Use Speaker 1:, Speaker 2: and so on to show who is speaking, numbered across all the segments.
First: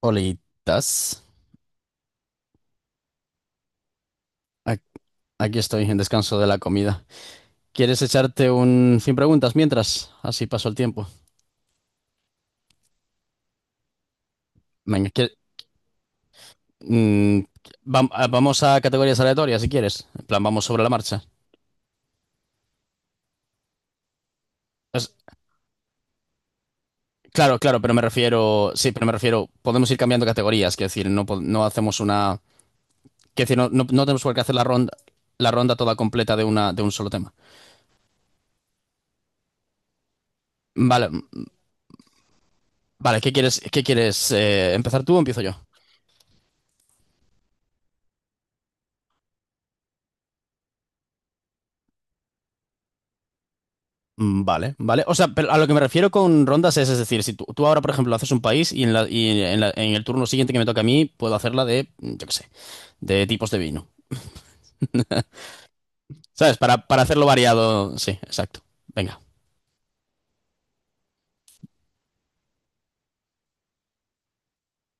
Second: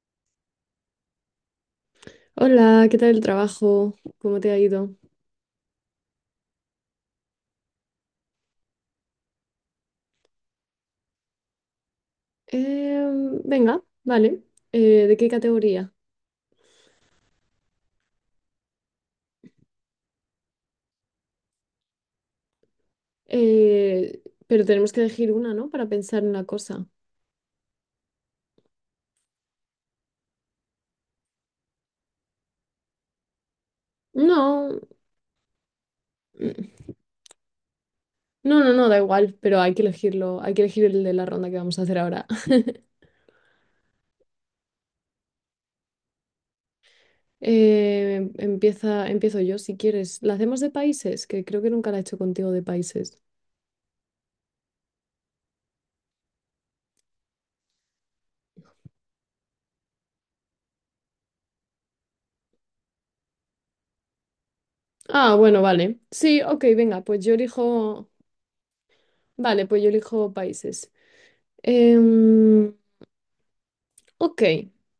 Speaker 1: Olitas.
Speaker 2: Hola, ¿qué tal el trabajo? ¿Cómo te ha
Speaker 1: Ac-
Speaker 2: ido?
Speaker 1: Aquí estoy en descanso de la comida. ¿Quieres echarte un sin preguntas mientras? Así paso el tiempo.
Speaker 2: Venga, vale.
Speaker 1: Venga,
Speaker 2: ¿De qué categoría?
Speaker 1: mm, vamos a categorías aleatorias si quieres. En plan, vamos sobre la marcha.
Speaker 2: Pero tenemos que
Speaker 1: Es-
Speaker 2: elegir una, ¿no? Para pensar en la cosa.
Speaker 1: claro, claro, pero me refiero. Sí, pero me refiero. Podemos ir cambiando categorías. Quiero decir, no, no hacemos una. Quiero decir, no, no tenemos por qué hacer
Speaker 2: No,
Speaker 1: la ronda toda completa de una, de
Speaker 2: mm,
Speaker 1: un solo tema.
Speaker 2: no, no, no, da igual, pero hay que elegirlo, hay que elegir el
Speaker 1: Vale,
Speaker 2: de la ronda que vamos a hacer ahora.
Speaker 1: vale, ¿qué quieres, qué quieres? ¿Empezar tú o empiezo yo?
Speaker 2: Empiezo yo si quieres. ¿La hacemos de países? Que creo que nunca la he hecho contigo de países.
Speaker 1: Mm, vale, vale. O sea, pero a lo que me refiero con rondas es decir, si tú ahora, por ejemplo, haces un país y, en el turno siguiente que me toca a mí, puedo hacerla de, yo qué sé, de tipos de vino.
Speaker 2: Ah, bueno, vale. Sí,
Speaker 1: ¿Sabes?
Speaker 2: ok,
Speaker 1: Para
Speaker 2: venga, pues
Speaker 1: hacerlo
Speaker 2: yo
Speaker 1: variado.
Speaker 2: elijo.
Speaker 1: Sí, exacto. Venga,
Speaker 2: Vale, pues yo elijo países. Em, Ok.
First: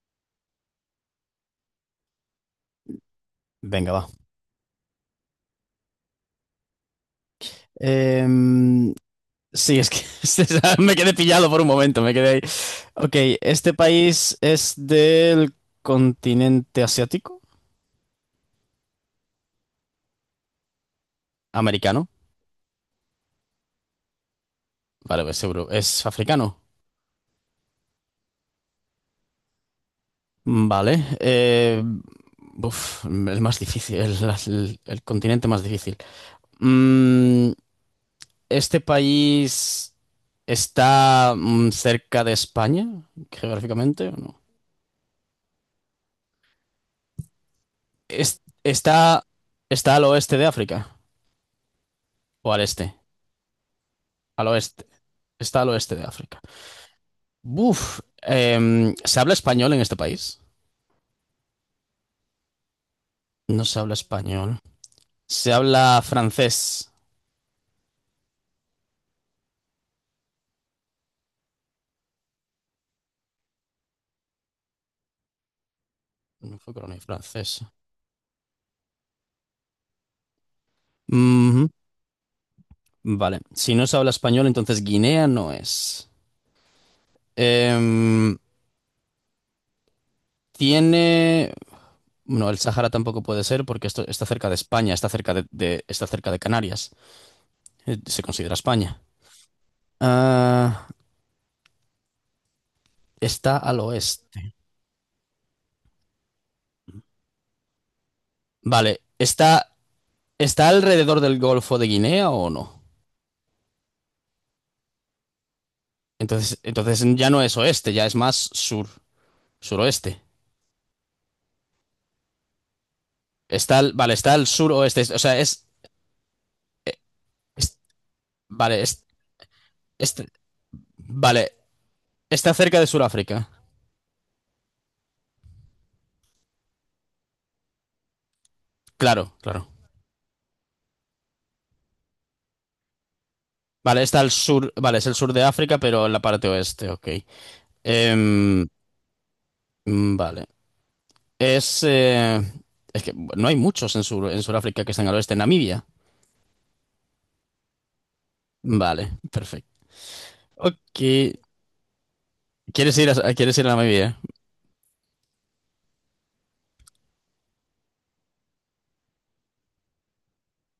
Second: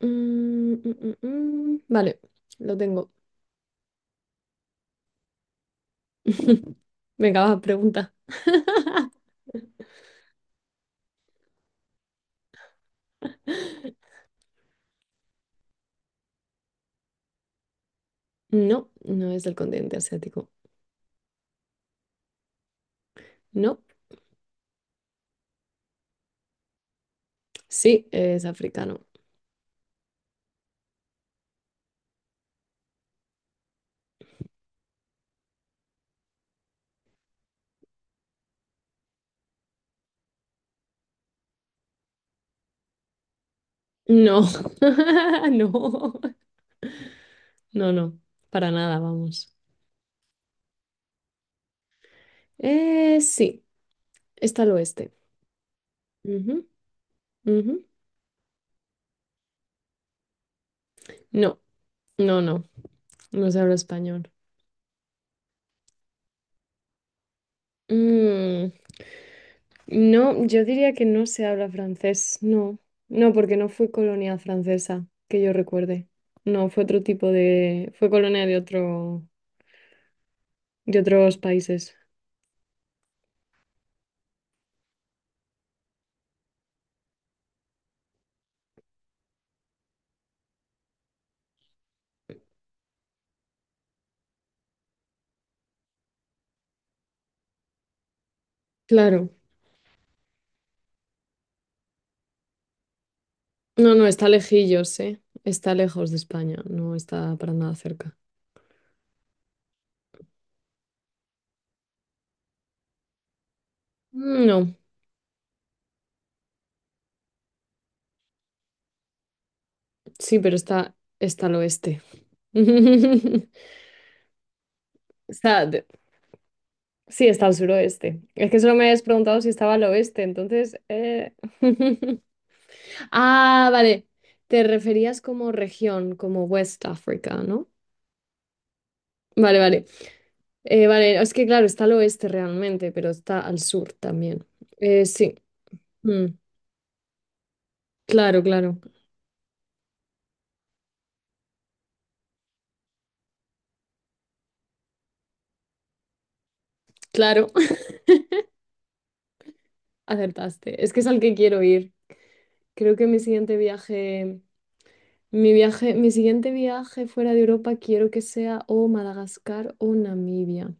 Speaker 2: Mm, mm, mm. Vale, lo tengo.
Speaker 1: venga, va.
Speaker 2: Venga, vas, pregunta.
Speaker 1: Em, sí, es que me quedé pillado por un momento, me quedé ahí. Ok, ¿este país es del continente asiático?
Speaker 2: No, no es del continente asiático.
Speaker 1: ¿Americano?
Speaker 2: No,
Speaker 1: Vale, pues seguro. ¿Es africano?
Speaker 2: sí, es africano.
Speaker 1: Vale. Uf, el más difícil, el, el continente más difícil. Mm, ¿Este país está cerca de España, geográficamente o
Speaker 2: No,
Speaker 1: no?
Speaker 2: no, no, no,
Speaker 1: Es-
Speaker 2: para nada,
Speaker 1: está,
Speaker 2: vamos.
Speaker 1: ¿Está al oeste de África? ¿O al este?
Speaker 2: Sí,
Speaker 1: Al
Speaker 2: está al
Speaker 1: oeste.
Speaker 2: oeste.
Speaker 1: Está al oeste de África.
Speaker 2: Ujú, ujú.
Speaker 1: Uf, ¿se habla español en este país?
Speaker 2: No, no, no, no se
Speaker 1: No
Speaker 2: habla
Speaker 1: se habla
Speaker 2: español.
Speaker 1: español. Se habla francés.
Speaker 2: Mm, No, yo diría que no se habla francés, no. No, porque no fue colonia francesa, que yo recuerde.
Speaker 1: No
Speaker 2: No,
Speaker 1: fue
Speaker 2: fue
Speaker 1: colonia
Speaker 2: otro tipo
Speaker 1: francesa.
Speaker 2: de fue colonia de otro, de otros países.
Speaker 1: Vale, si no se habla español, entonces Guinea no es. Em, Tiene... No, el Sahara tampoco puede ser porque esto está cerca de España, está cerca de Canarias. Se considera España.
Speaker 2: Claro.
Speaker 1: Ah, está al
Speaker 2: No, no, está
Speaker 1: oeste.
Speaker 2: lejillos, ¿eh? Está lejos de España, no está para nada cerca.
Speaker 1: Vale, ¿está alrededor del Golfo de Guinea o no?
Speaker 2: No,
Speaker 1: Entonces ya no es oeste, ya es más sur, suroeste.
Speaker 2: sí, pero está al oeste.
Speaker 1: Vale, está al suroeste, o sea,
Speaker 2: Está, Sí, está al
Speaker 1: es-
Speaker 2: suroeste. Es que solo
Speaker 1: vale,
Speaker 2: me habías preguntado si estaba al oeste,
Speaker 1: este-
Speaker 2: entonces
Speaker 1: vale, está cerca de Sudáfrica.
Speaker 2: Ah, vale. Te referías como región, como West Africa, ¿no?
Speaker 1: Claro,
Speaker 2: Vale,
Speaker 1: claro.
Speaker 2: vale. Vale, es que claro, está al oeste realmente, pero está al sur
Speaker 1: Vale, está al
Speaker 2: también.
Speaker 1: sur, vale, es el sur
Speaker 2: Sí.
Speaker 1: de África, pero en la
Speaker 2: Mm,
Speaker 1: parte oeste, ok.
Speaker 2: Claro,
Speaker 1: Em,
Speaker 2: claro.
Speaker 1: vale. Es, eh, es que no hay muchos en Sudáfrica que están al oeste. Namibia.
Speaker 2: Claro,
Speaker 1: Vale, perfecto.
Speaker 2: acertaste. Es que
Speaker 1: Ok.
Speaker 2: es al que quiero ir. Creo
Speaker 1: ¿Quieres
Speaker 2: que mi siguiente
Speaker 1: ir a Namibia?
Speaker 2: viaje, mi siguiente viaje fuera de Europa quiero que sea o Madagascar o Namibia.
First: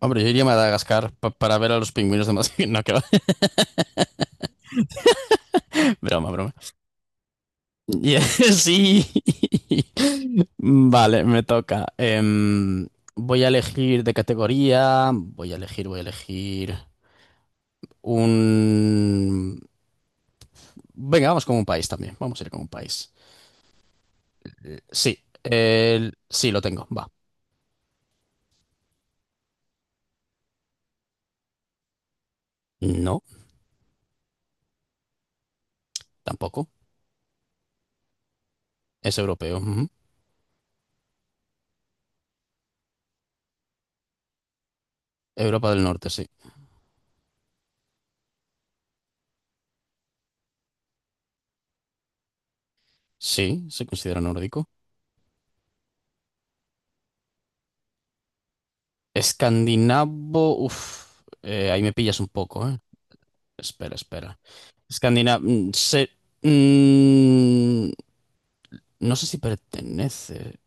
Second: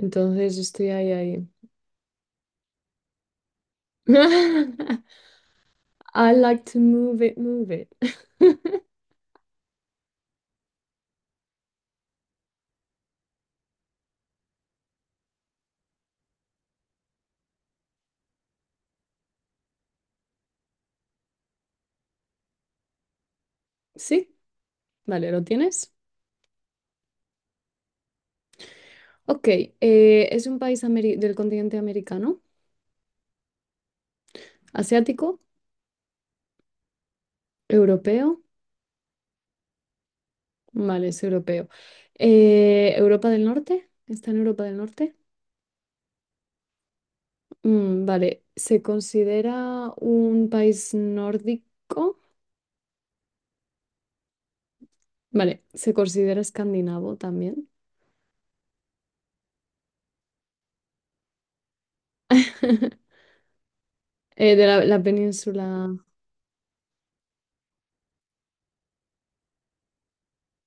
Speaker 1: Hombre, yo iría a
Speaker 2: estoy
Speaker 1: Madagascar
Speaker 2: ahí, ahí.
Speaker 1: para ver a los pingüinos de Madagascar. No, que va. Broma,
Speaker 2: I
Speaker 1: broma.
Speaker 2: like to move it, move it.
Speaker 1: Y- Sí. Vale, me toca. Voy a elegir de categoría. Voy a elegir. Un... Venga, vamos con un país también. Vamos a ir con un país.
Speaker 2: ¿Sí?
Speaker 1: Sí,
Speaker 2: Vale, ¿lo tienes?
Speaker 1: sí, lo tengo. Va.
Speaker 2: Ok, es un país ameri- del continente americano,
Speaker 1: No,
Speaker 2: asiático,
Speaker 1: tampoco.
Speaker 2: europeo.
Speaker 1: Es europeo. Ujú.
Speaker 2: Vale, es europeo. ¿Europa del Norte? ¿Está en Europa del Norte?
Speaker 1: Europa del Norte, sí.
Speaker 2: Mm, vale, ¿se considera un país nórdico?
Speaker 1: Sí, se considera nórdico.
Speaker 2: Vale, ¿se considera escandinavo también?
Speaker 1: Escandinavo. Uf, ahí me pillas un poco, ¿eh? Espera, espera.
Speaker 2: La
Speaker 1: Escandinavo.
Speaker 2: península.
Speaker 1: Se... mm, no sé si pertenece.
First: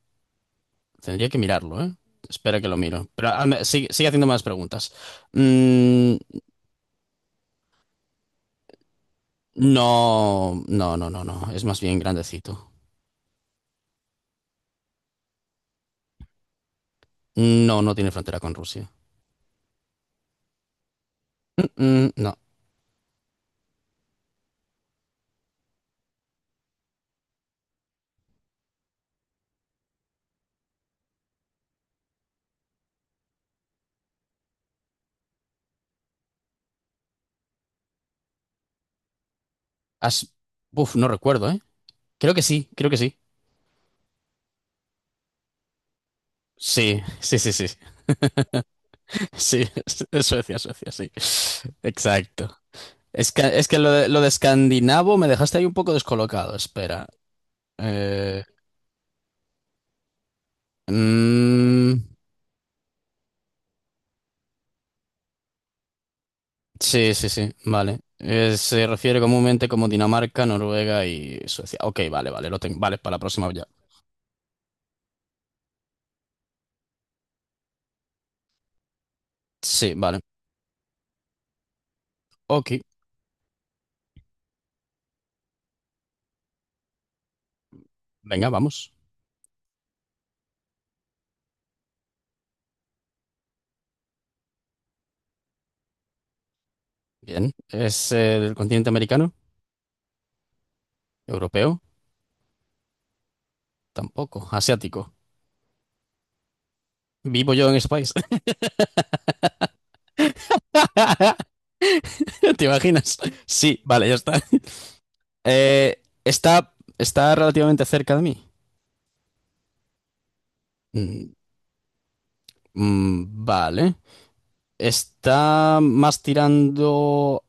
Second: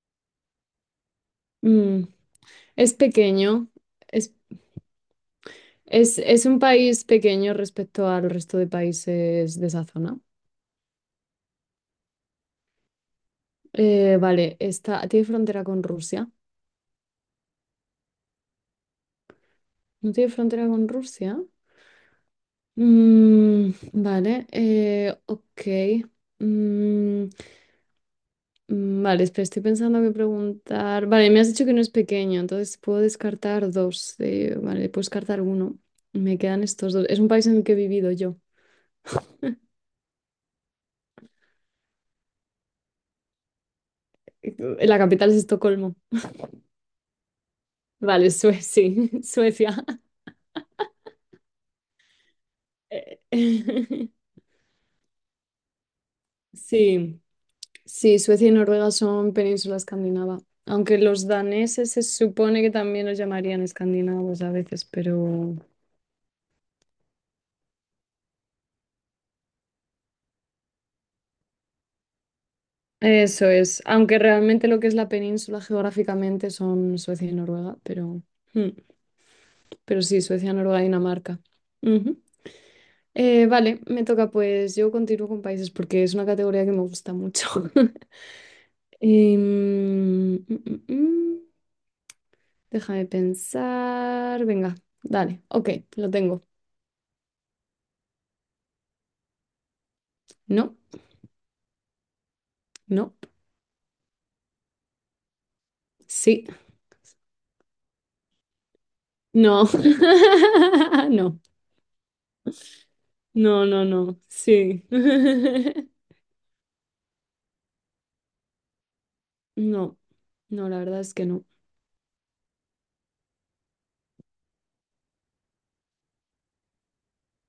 Speaker 1: Tendría que mirarlo, ¿eh?
Speaker 2: Mm,
Speaker 1: Espera que lo
Speaker 2: es
Speaker 1: miro. Pero
Speaker 2: pequeño.
Speaker 1: sigue haciendo
Speaker 2: es
Speaker 1: más preguntas. Mm,
Speaker 2: Es un país pequeño respecto al resto de países de esa zona.
Speaker 1: no, no, no, no, no. Es más bien grandecito.
Speaker 2: Vale, tiene frontera con Rusia.
Speaker 1: No, no tiene frontera con Rusia.
Speaker 2: ¿No tiene frontera con Rusia?
Speaker 1: Mm, mm, no.
Speaker 2: Mm, vale, ok. Mm, vale, espera, estoy pensando que preguntar. Vale, me has dicho que no es pequeño, entonces puedo descartar dos. Vale, puedo descartar uno. Me quedan estos dos. Es un país en el que he vivido yo.
Speaker 1: As- Uf, no recuerdo, ¿eh? Creo que sí, creo que sí.
Speaker 2: La capital es Estocolmo.
Speaker 1: Sí, sí, sí, sí.
Speaker 2: Vale, Suecia, sí,
Speaker 1: Sí,
Speaker 2: Suecia.
Speaker 1: es es Suecia, Suecia, sí. Exacto. Es que lo
Speaker 2: Eh,
Speaker 1: de, lo de escandinavo me dejaste ahí un poco descolocado. Espera.
Speaker 2: Sí, sí,
Speaker 1: Eh,
Speaker 2: Suecia y Noruega son península escandinava, aunque los daneses
Speaker 1: mm,
Speaker 2: se supone que también los llamarían escandinavos a veces, pero
Speaker 1: sí, sí, sí, vale. Se refiere comúnmente como Dinamarca, Noruega y Suecia. Ok, vale, vale, lo tengo. Vale, para la
Speaker 2: eso
Speaker 1: próxima ya.
Speaker 2: es, aunque realmente lo que es la península geográficamente son Suecia y Noruega, pero, mm,
Speaker 1: Sí,
Speaker 2: pero
Speaker 1: vale.
Speaker 2: sí, Suecia, Noruega y Dinamarca. Ujú.
Speaker 1: Ok.
Speaker 2: Vale, me toca pues, yo continúo con países porque es una categoría que me gusta mucho.
Speaker 1: Venga, vamos.
Speaker 2: Em, mm, mm, mm, mm. Déjame pensar, venga, dale, ok, lo tengo.
Speaker 1: Bien. ¿Es del continente americano?
Speaker 2: ¿No?
Speaker 1: ¿Europeo?
Speaker 2: No,
Speaker 1: Tampoco. ¿Asiático?
Speaker 2: sí,
Speaker 1: ¿Vivo yo en ese país?
Speaker 2: no, no,
Speaker 1: ¿Te imaginas?
Speaker 2: no,
Speaker 1: Sí,
Speaker 2: no,
Speaker 1: vale, ya
Speaker 2: no,
Speaker 1: está.
Speaker 2: sí,
Speaker 1: Está relativamente cerca de mí.
Speaker 2: no, no, la verdad es que
Speaker 1: Mm,
Speaker 2: no.
Speaker 1: vale. Está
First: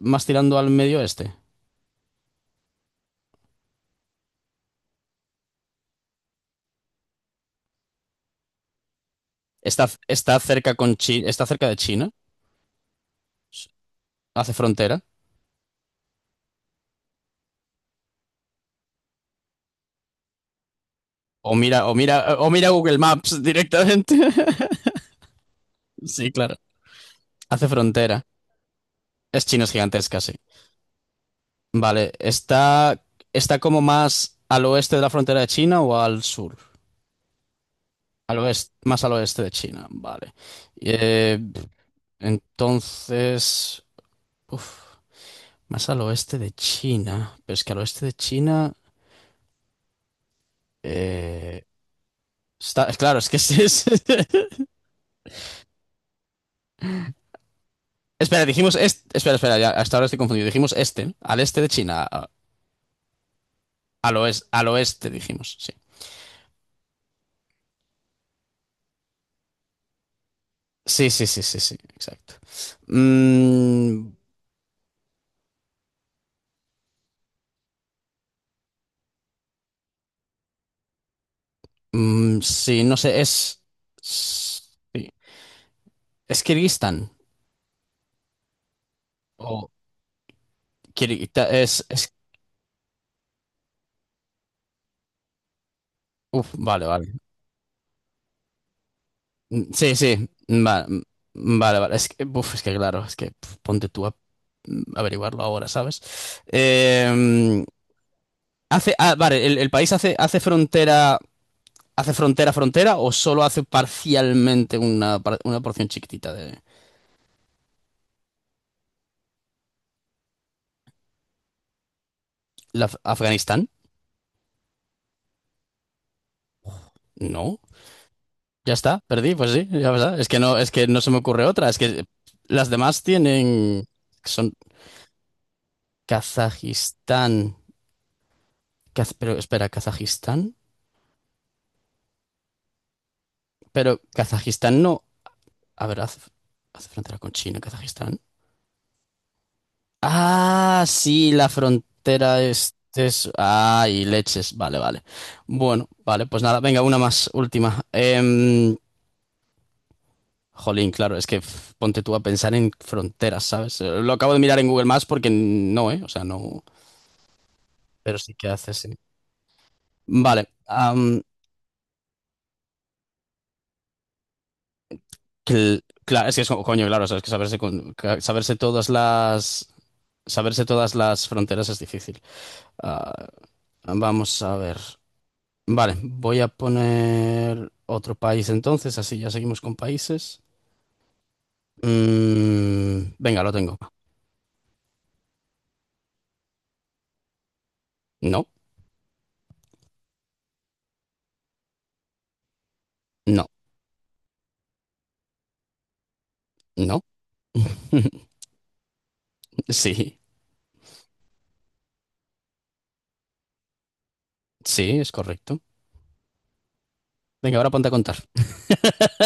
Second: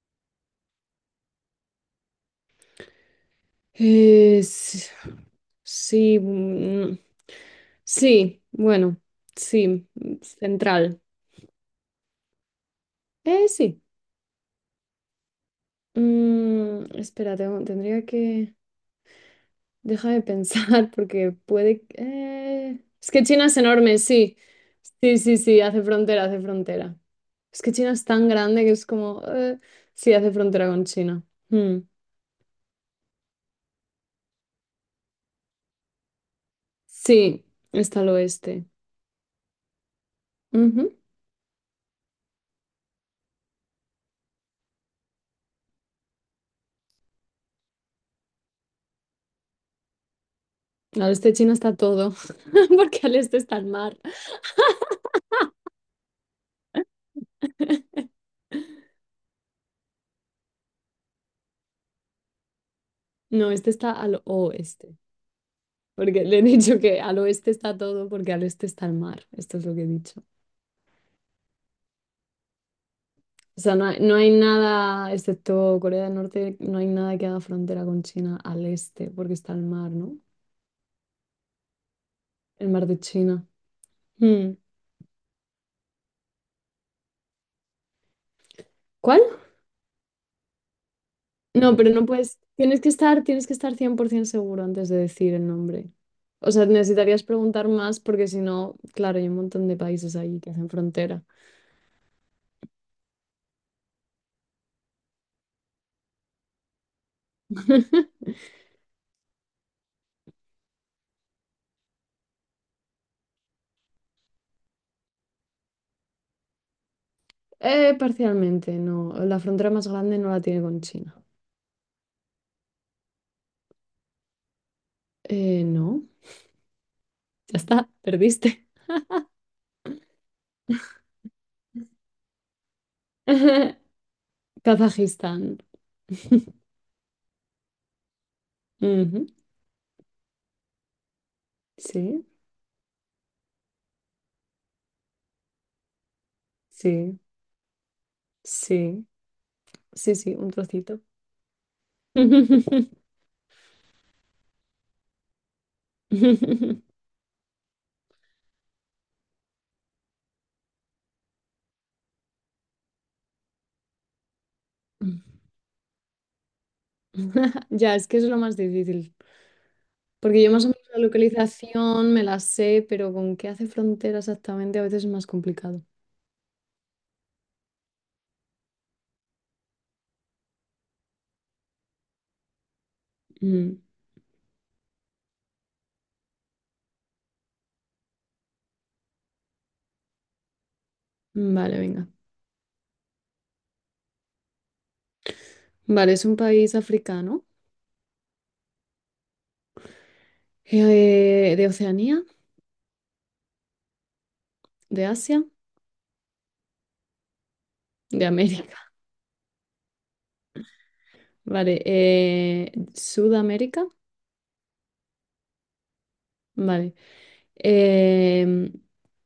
Speaker 1: más tirando al medio oeste.
Speaker 2: Es Sí, sí, bueno, sí,
Speaker 1: Está, está cerca con
Speaker 2: central.
Speaker 1: Chi- está cerca de China.
Speaker 2: Sí.
Speaker 1: Hace frontera.
Speaker 2: Mm, tendría que Déjame pensar, porque
Speaker 1: O mira,
Speaker 2: puede
Speaker 1: o mira, o mira Google
Speaker 2: Es que
Speaker 1: Maps
Speaker 2: China es enorme,
Speaker 1: directamente.
Speaker 2: sí. Sí, sí, sí,
Speaker 1: Sí,
Speaker 2: hace
Speaker 1: claro.
Speaker 2: frontera. Es
Speaker 1: Hace
Speaker 2: que China es
Speaker 1: frontera.
Speaker 2: tan grande que es como
Speaker 1: Es China es
Speaker 2: Sí,
Speaker 1: gigantesca,
Speaker 2: hace
Speaker 1: sí.
Speaker 2: frontera con China. Mm.
Speaker 1: Vale, ¿está como más al oeste de la frontera de China o al sur?
Speaker 2: Sí, está al
Speaker 1: Al
Speaker 2: oeste.
Speaker 1: oeste, más al oeste de China, vale.
Speaker 2: Ujú.
Speaker 1: Eh, entonces, uf, más al oeste de China. Pero es que al oeste de China...
Speaker 2: Al este de China
Speaker 1: eh,
Speaker 2: está todo, porque al
Speaker 1: claro, es que
Speaker 2: este
Speaker 1: es...
Speaker 2: está el mar.
Speaker 1: Espera, dijimos... Este, espera, espera, ya, hasta ahora estoy confundido. Dijimos este, ¿no? Al este de China.
Speaker 2: No, este está
Speaker 1: Al
Speaker 2: al
Speaker 1: oeste, al
Speaker 2: oeste,
Speaker 1: oeste dijimos, sí.
Speaker 2: porque le he dicho que al oeste está todo, porque al este está el mar. Esto es lo que he dicho.
Speaker 1: Sí, sí, sí, sí, sí, exacto.
Speaker 2: O sea,
Speaker 1: Mm,
Speaker 2: no hay nada, excepto Corea del Norte, no hay nada que haga frontera con China al este, porque está el mar, ¿no?
Speaker 1: mm,
Speaker 2: El
Speaker 1: sí,
Speaker 2: mar
Speaker 1: no
Speaker 2: de
Speaker 1: sé,
Speaker 2: China.
Speaker 1: es.
Speaker 2: Hmm.
Speaker 1: s- sí. ¿Es Kirguistán?
Speaker 2: ¿Cuál?
Speaker 1: O Kirguita-
Speaker 2: No,
Speaker 1: es,
Speaker 2: pero no
Speaker 1: es-
Speaker 2: puedes. Tienes que estar 100% seguro antes de decir el nombre.
Speaker 1: Uf,
Speaker 2: O sea,
Speaker 1: vale, vale.
Speaker 2: necesitarías preguntar más porque si no, claro, hay un
Speaker 1: Mm,
Speaker 2: montón de
Speaker 1: sí,
Speaker 2: países
Speaker 1: sí.
Speaker 2: ahí que hacen frontera.
Speaker 1: Vale, vale. Es que claro, es que pf, ponte tú a averiguarlo ahora, ¿sabes? Eh, vale, el país hace frontera. ¿Hace frontera frontera o solo hace parcialmente una, una porción chiquitita de
Speaker 2: Parcialmente, no. La frontera más grande no la tiene con China.
Speaker 1: Afganistán?
Speaker 2: No. Ya
Speaker 1: No.
Speaker 2: está, perdiste.
Speaker 1: Ya está, perdí, pues sí, ya está. Es que no se me ocurre otra. Es que las demás tienen. Son
Speaker 2: Kazajistán.
Speaker 1: Kazajistán.
Speaker 2: Ujú.
Speaker 1: Pero espera, Kazajistán.
Speaker 2: Sí,
Speaker 1: Pero Kazajistán no. A ver, hace frontera
Speaker 2: sí,
Speaker 1: con China, Kazajistán.
Speaker 2: sí, sí, sí, un
Speaker 1: Ah,
Speaker 2: trocito.
Speaker 1: sí, la frontera es. es ah, y leches. Vale, vale. Bueno, vale, pues nada, venga, una más, última. Jolín, claro, es que pf, ponte tú a pensar en fronteras, ¿sabes? Lo acabo de mirar en Google Maps porque no, ¿eh? O sea, no.
Speaker 2: Ya, es
Speaker 1: Pero
Speaker 2: que es
Speaker 1: sí
Speaker 2: lo
Speaker 1: que
Speaker 2: más
Speaker 1: hace, sí.
Speaker 2: difícil. Porque
Speaker 1: Vale.
Speaker 2: yo más o menos la localización me la sé, pero con qué hace frontera exactamente a veces es más complicado.
Speaker 1: Es que es como, coño, claro, sabes que saberse, saberse todas las fronteras es difícil. Ah,
Speaker 2: Mm,
Speaker 1: vamos a ver. Vale, voy a poner otro país entonces, así ya seguimos con países.
Speaker 2: Vale, venga.
Speaker 1: Mm, venga, lo tengo.
Speaker 2: Vale, es un país africano,
Speaker 1: No,
Speaker 2: de Oceanía,
Speaker 1: no,
Speaker 2: de Asia,
Speaker 1: no.
Speaker 2: de América.
Speaker 1: Sí,
Speaker 2: Vale, Sudamérica.
Speaker 1: sí, es correcto.
Speaker 2: Vale.
Speaker 1: Venga, ahora ponte a contar.
Speaker 2: em,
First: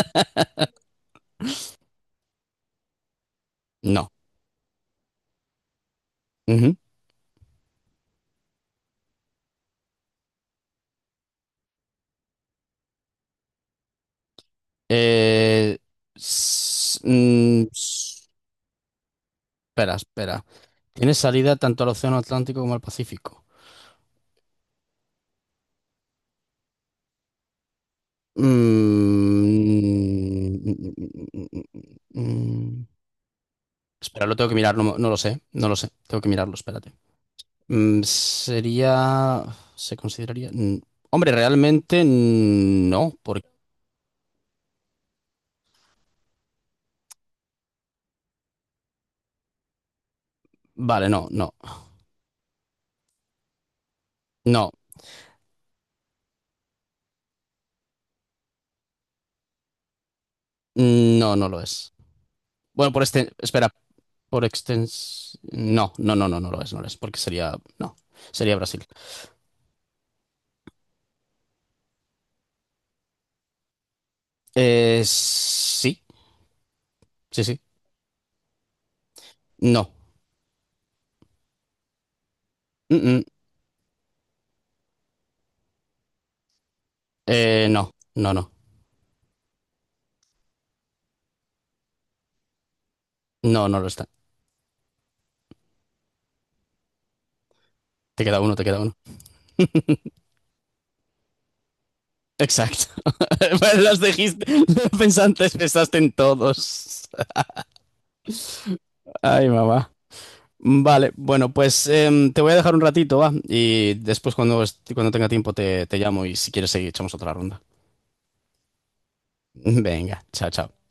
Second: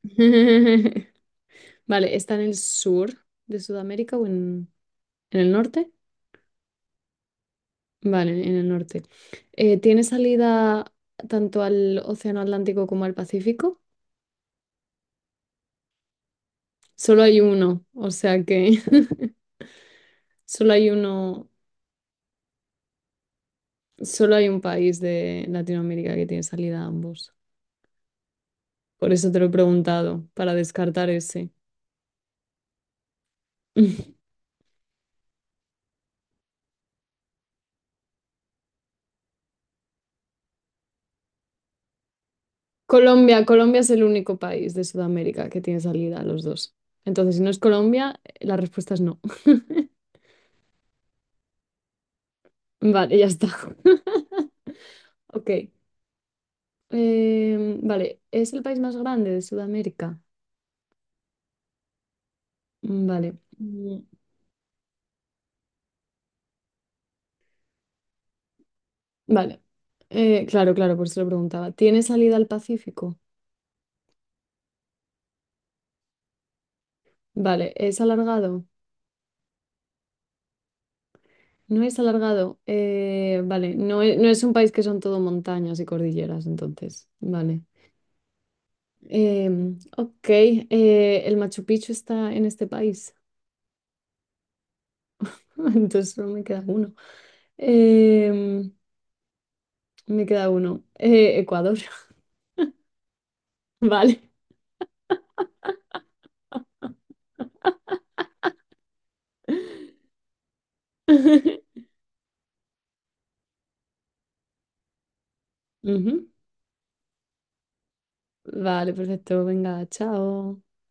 Speaker 2: Vale, ¿está en el sur de
Speaker 1: No.
Speaker 2: Sudamérica o en, ¿en el norte?
Speaker 1: Ujú.
Speaker 2: Vale, en el norte. ¿Tiene salida tanto al Océano Atlántico como al Pacífico?
Speaker 1: Eh, s-
Speaker 2: Solo hay
Speaker 1: mm,
Speaker 2: uno, o sea que
Speaker 1: Espera, espera.
Speaker 2: solo hay
Speaker 1: Tiene
Speaker 2: uno,
Speaker 1: salida tanto al Océano Atlántico como al Pacífico.
Speaker 2: solo hay un país de Latinoamérica que tiene salida a ambos. Por eso te lo he preguntado, para descartar
Speaker 1: Mm,
Speaker 2: ese.
Speaker 1: mm, Espera, lo tengo que mirar, no, no lo sé, no lo sé, tengo que mirarlo, espérate. Sería, ¿se consideraría? Mm, hombre, realmente no,
Speaker 2: Colombia,
Speaker 1: porque...
Speaker 2: Colombia es el único país de Sudamérica que tiene salida a los dos. Entonces, si no es Colombia, la respuesta es no.
Speaker 1: Vale, no, no,
Speaker 2: Vale, ya está.
Speaker 1: no,
Speaker 2: Ok. Vale, ¿es el país más grande de Sudamérica?
Speaker 1: no, no lo es. Bueno, por
Speaker 2: Mm,
Speaker 1: este,
Speaker 2: Vale.
Speaker 1: espera,
Speaker 2: Mm,
Speaker 1: por extens... No, no, no, no, no lo es, no lo es, porque sería, no, sería Brasil.
Speaker 2: Vale. Claro, claro, por eso lo preguntaba. ¿Tiene salida al Pacífico?
Speaker 1: Sí, sí, sí,
Speaker 2: Vale, ¿es alargado?
Speaker 1: no.
Speaker 2: No es alargado.
Speaker 1: Mm, mm.
Speaker 2: Vale, no es un país que son todo montañas y cordilleras, entonces. Vale.
Speaker 1: No, no, no.
Speaker 2: Ok, el Machu Picchu está en este país,
Speaker 1: No, no lo está.
Speaker 2: entonces solo me queda uno.
Speaker 1: Te queda uno, te
Speaker 2: Em,
Speaker 1: queda uno.
Speaker 2: Me queda uno. Ecuador,
Speaker 1: Exacto. Los
Speaker 2: vale.
Speaker 1: dijiste. Pensaste en todos. Ay, mamá. Vale, bueno, pues te voy a dejar un ratito, va. Y después, cuando tenga tiempo, te llamo
Speaker 2: Ujú.
Speaker 1: y si quieres seguir, echamos otra ronda.
Speaker 2: Vale, perfecto. Venga,
Speaker 1: Venga, chao,
Speaker 2: chao.
Speaker 1: chao.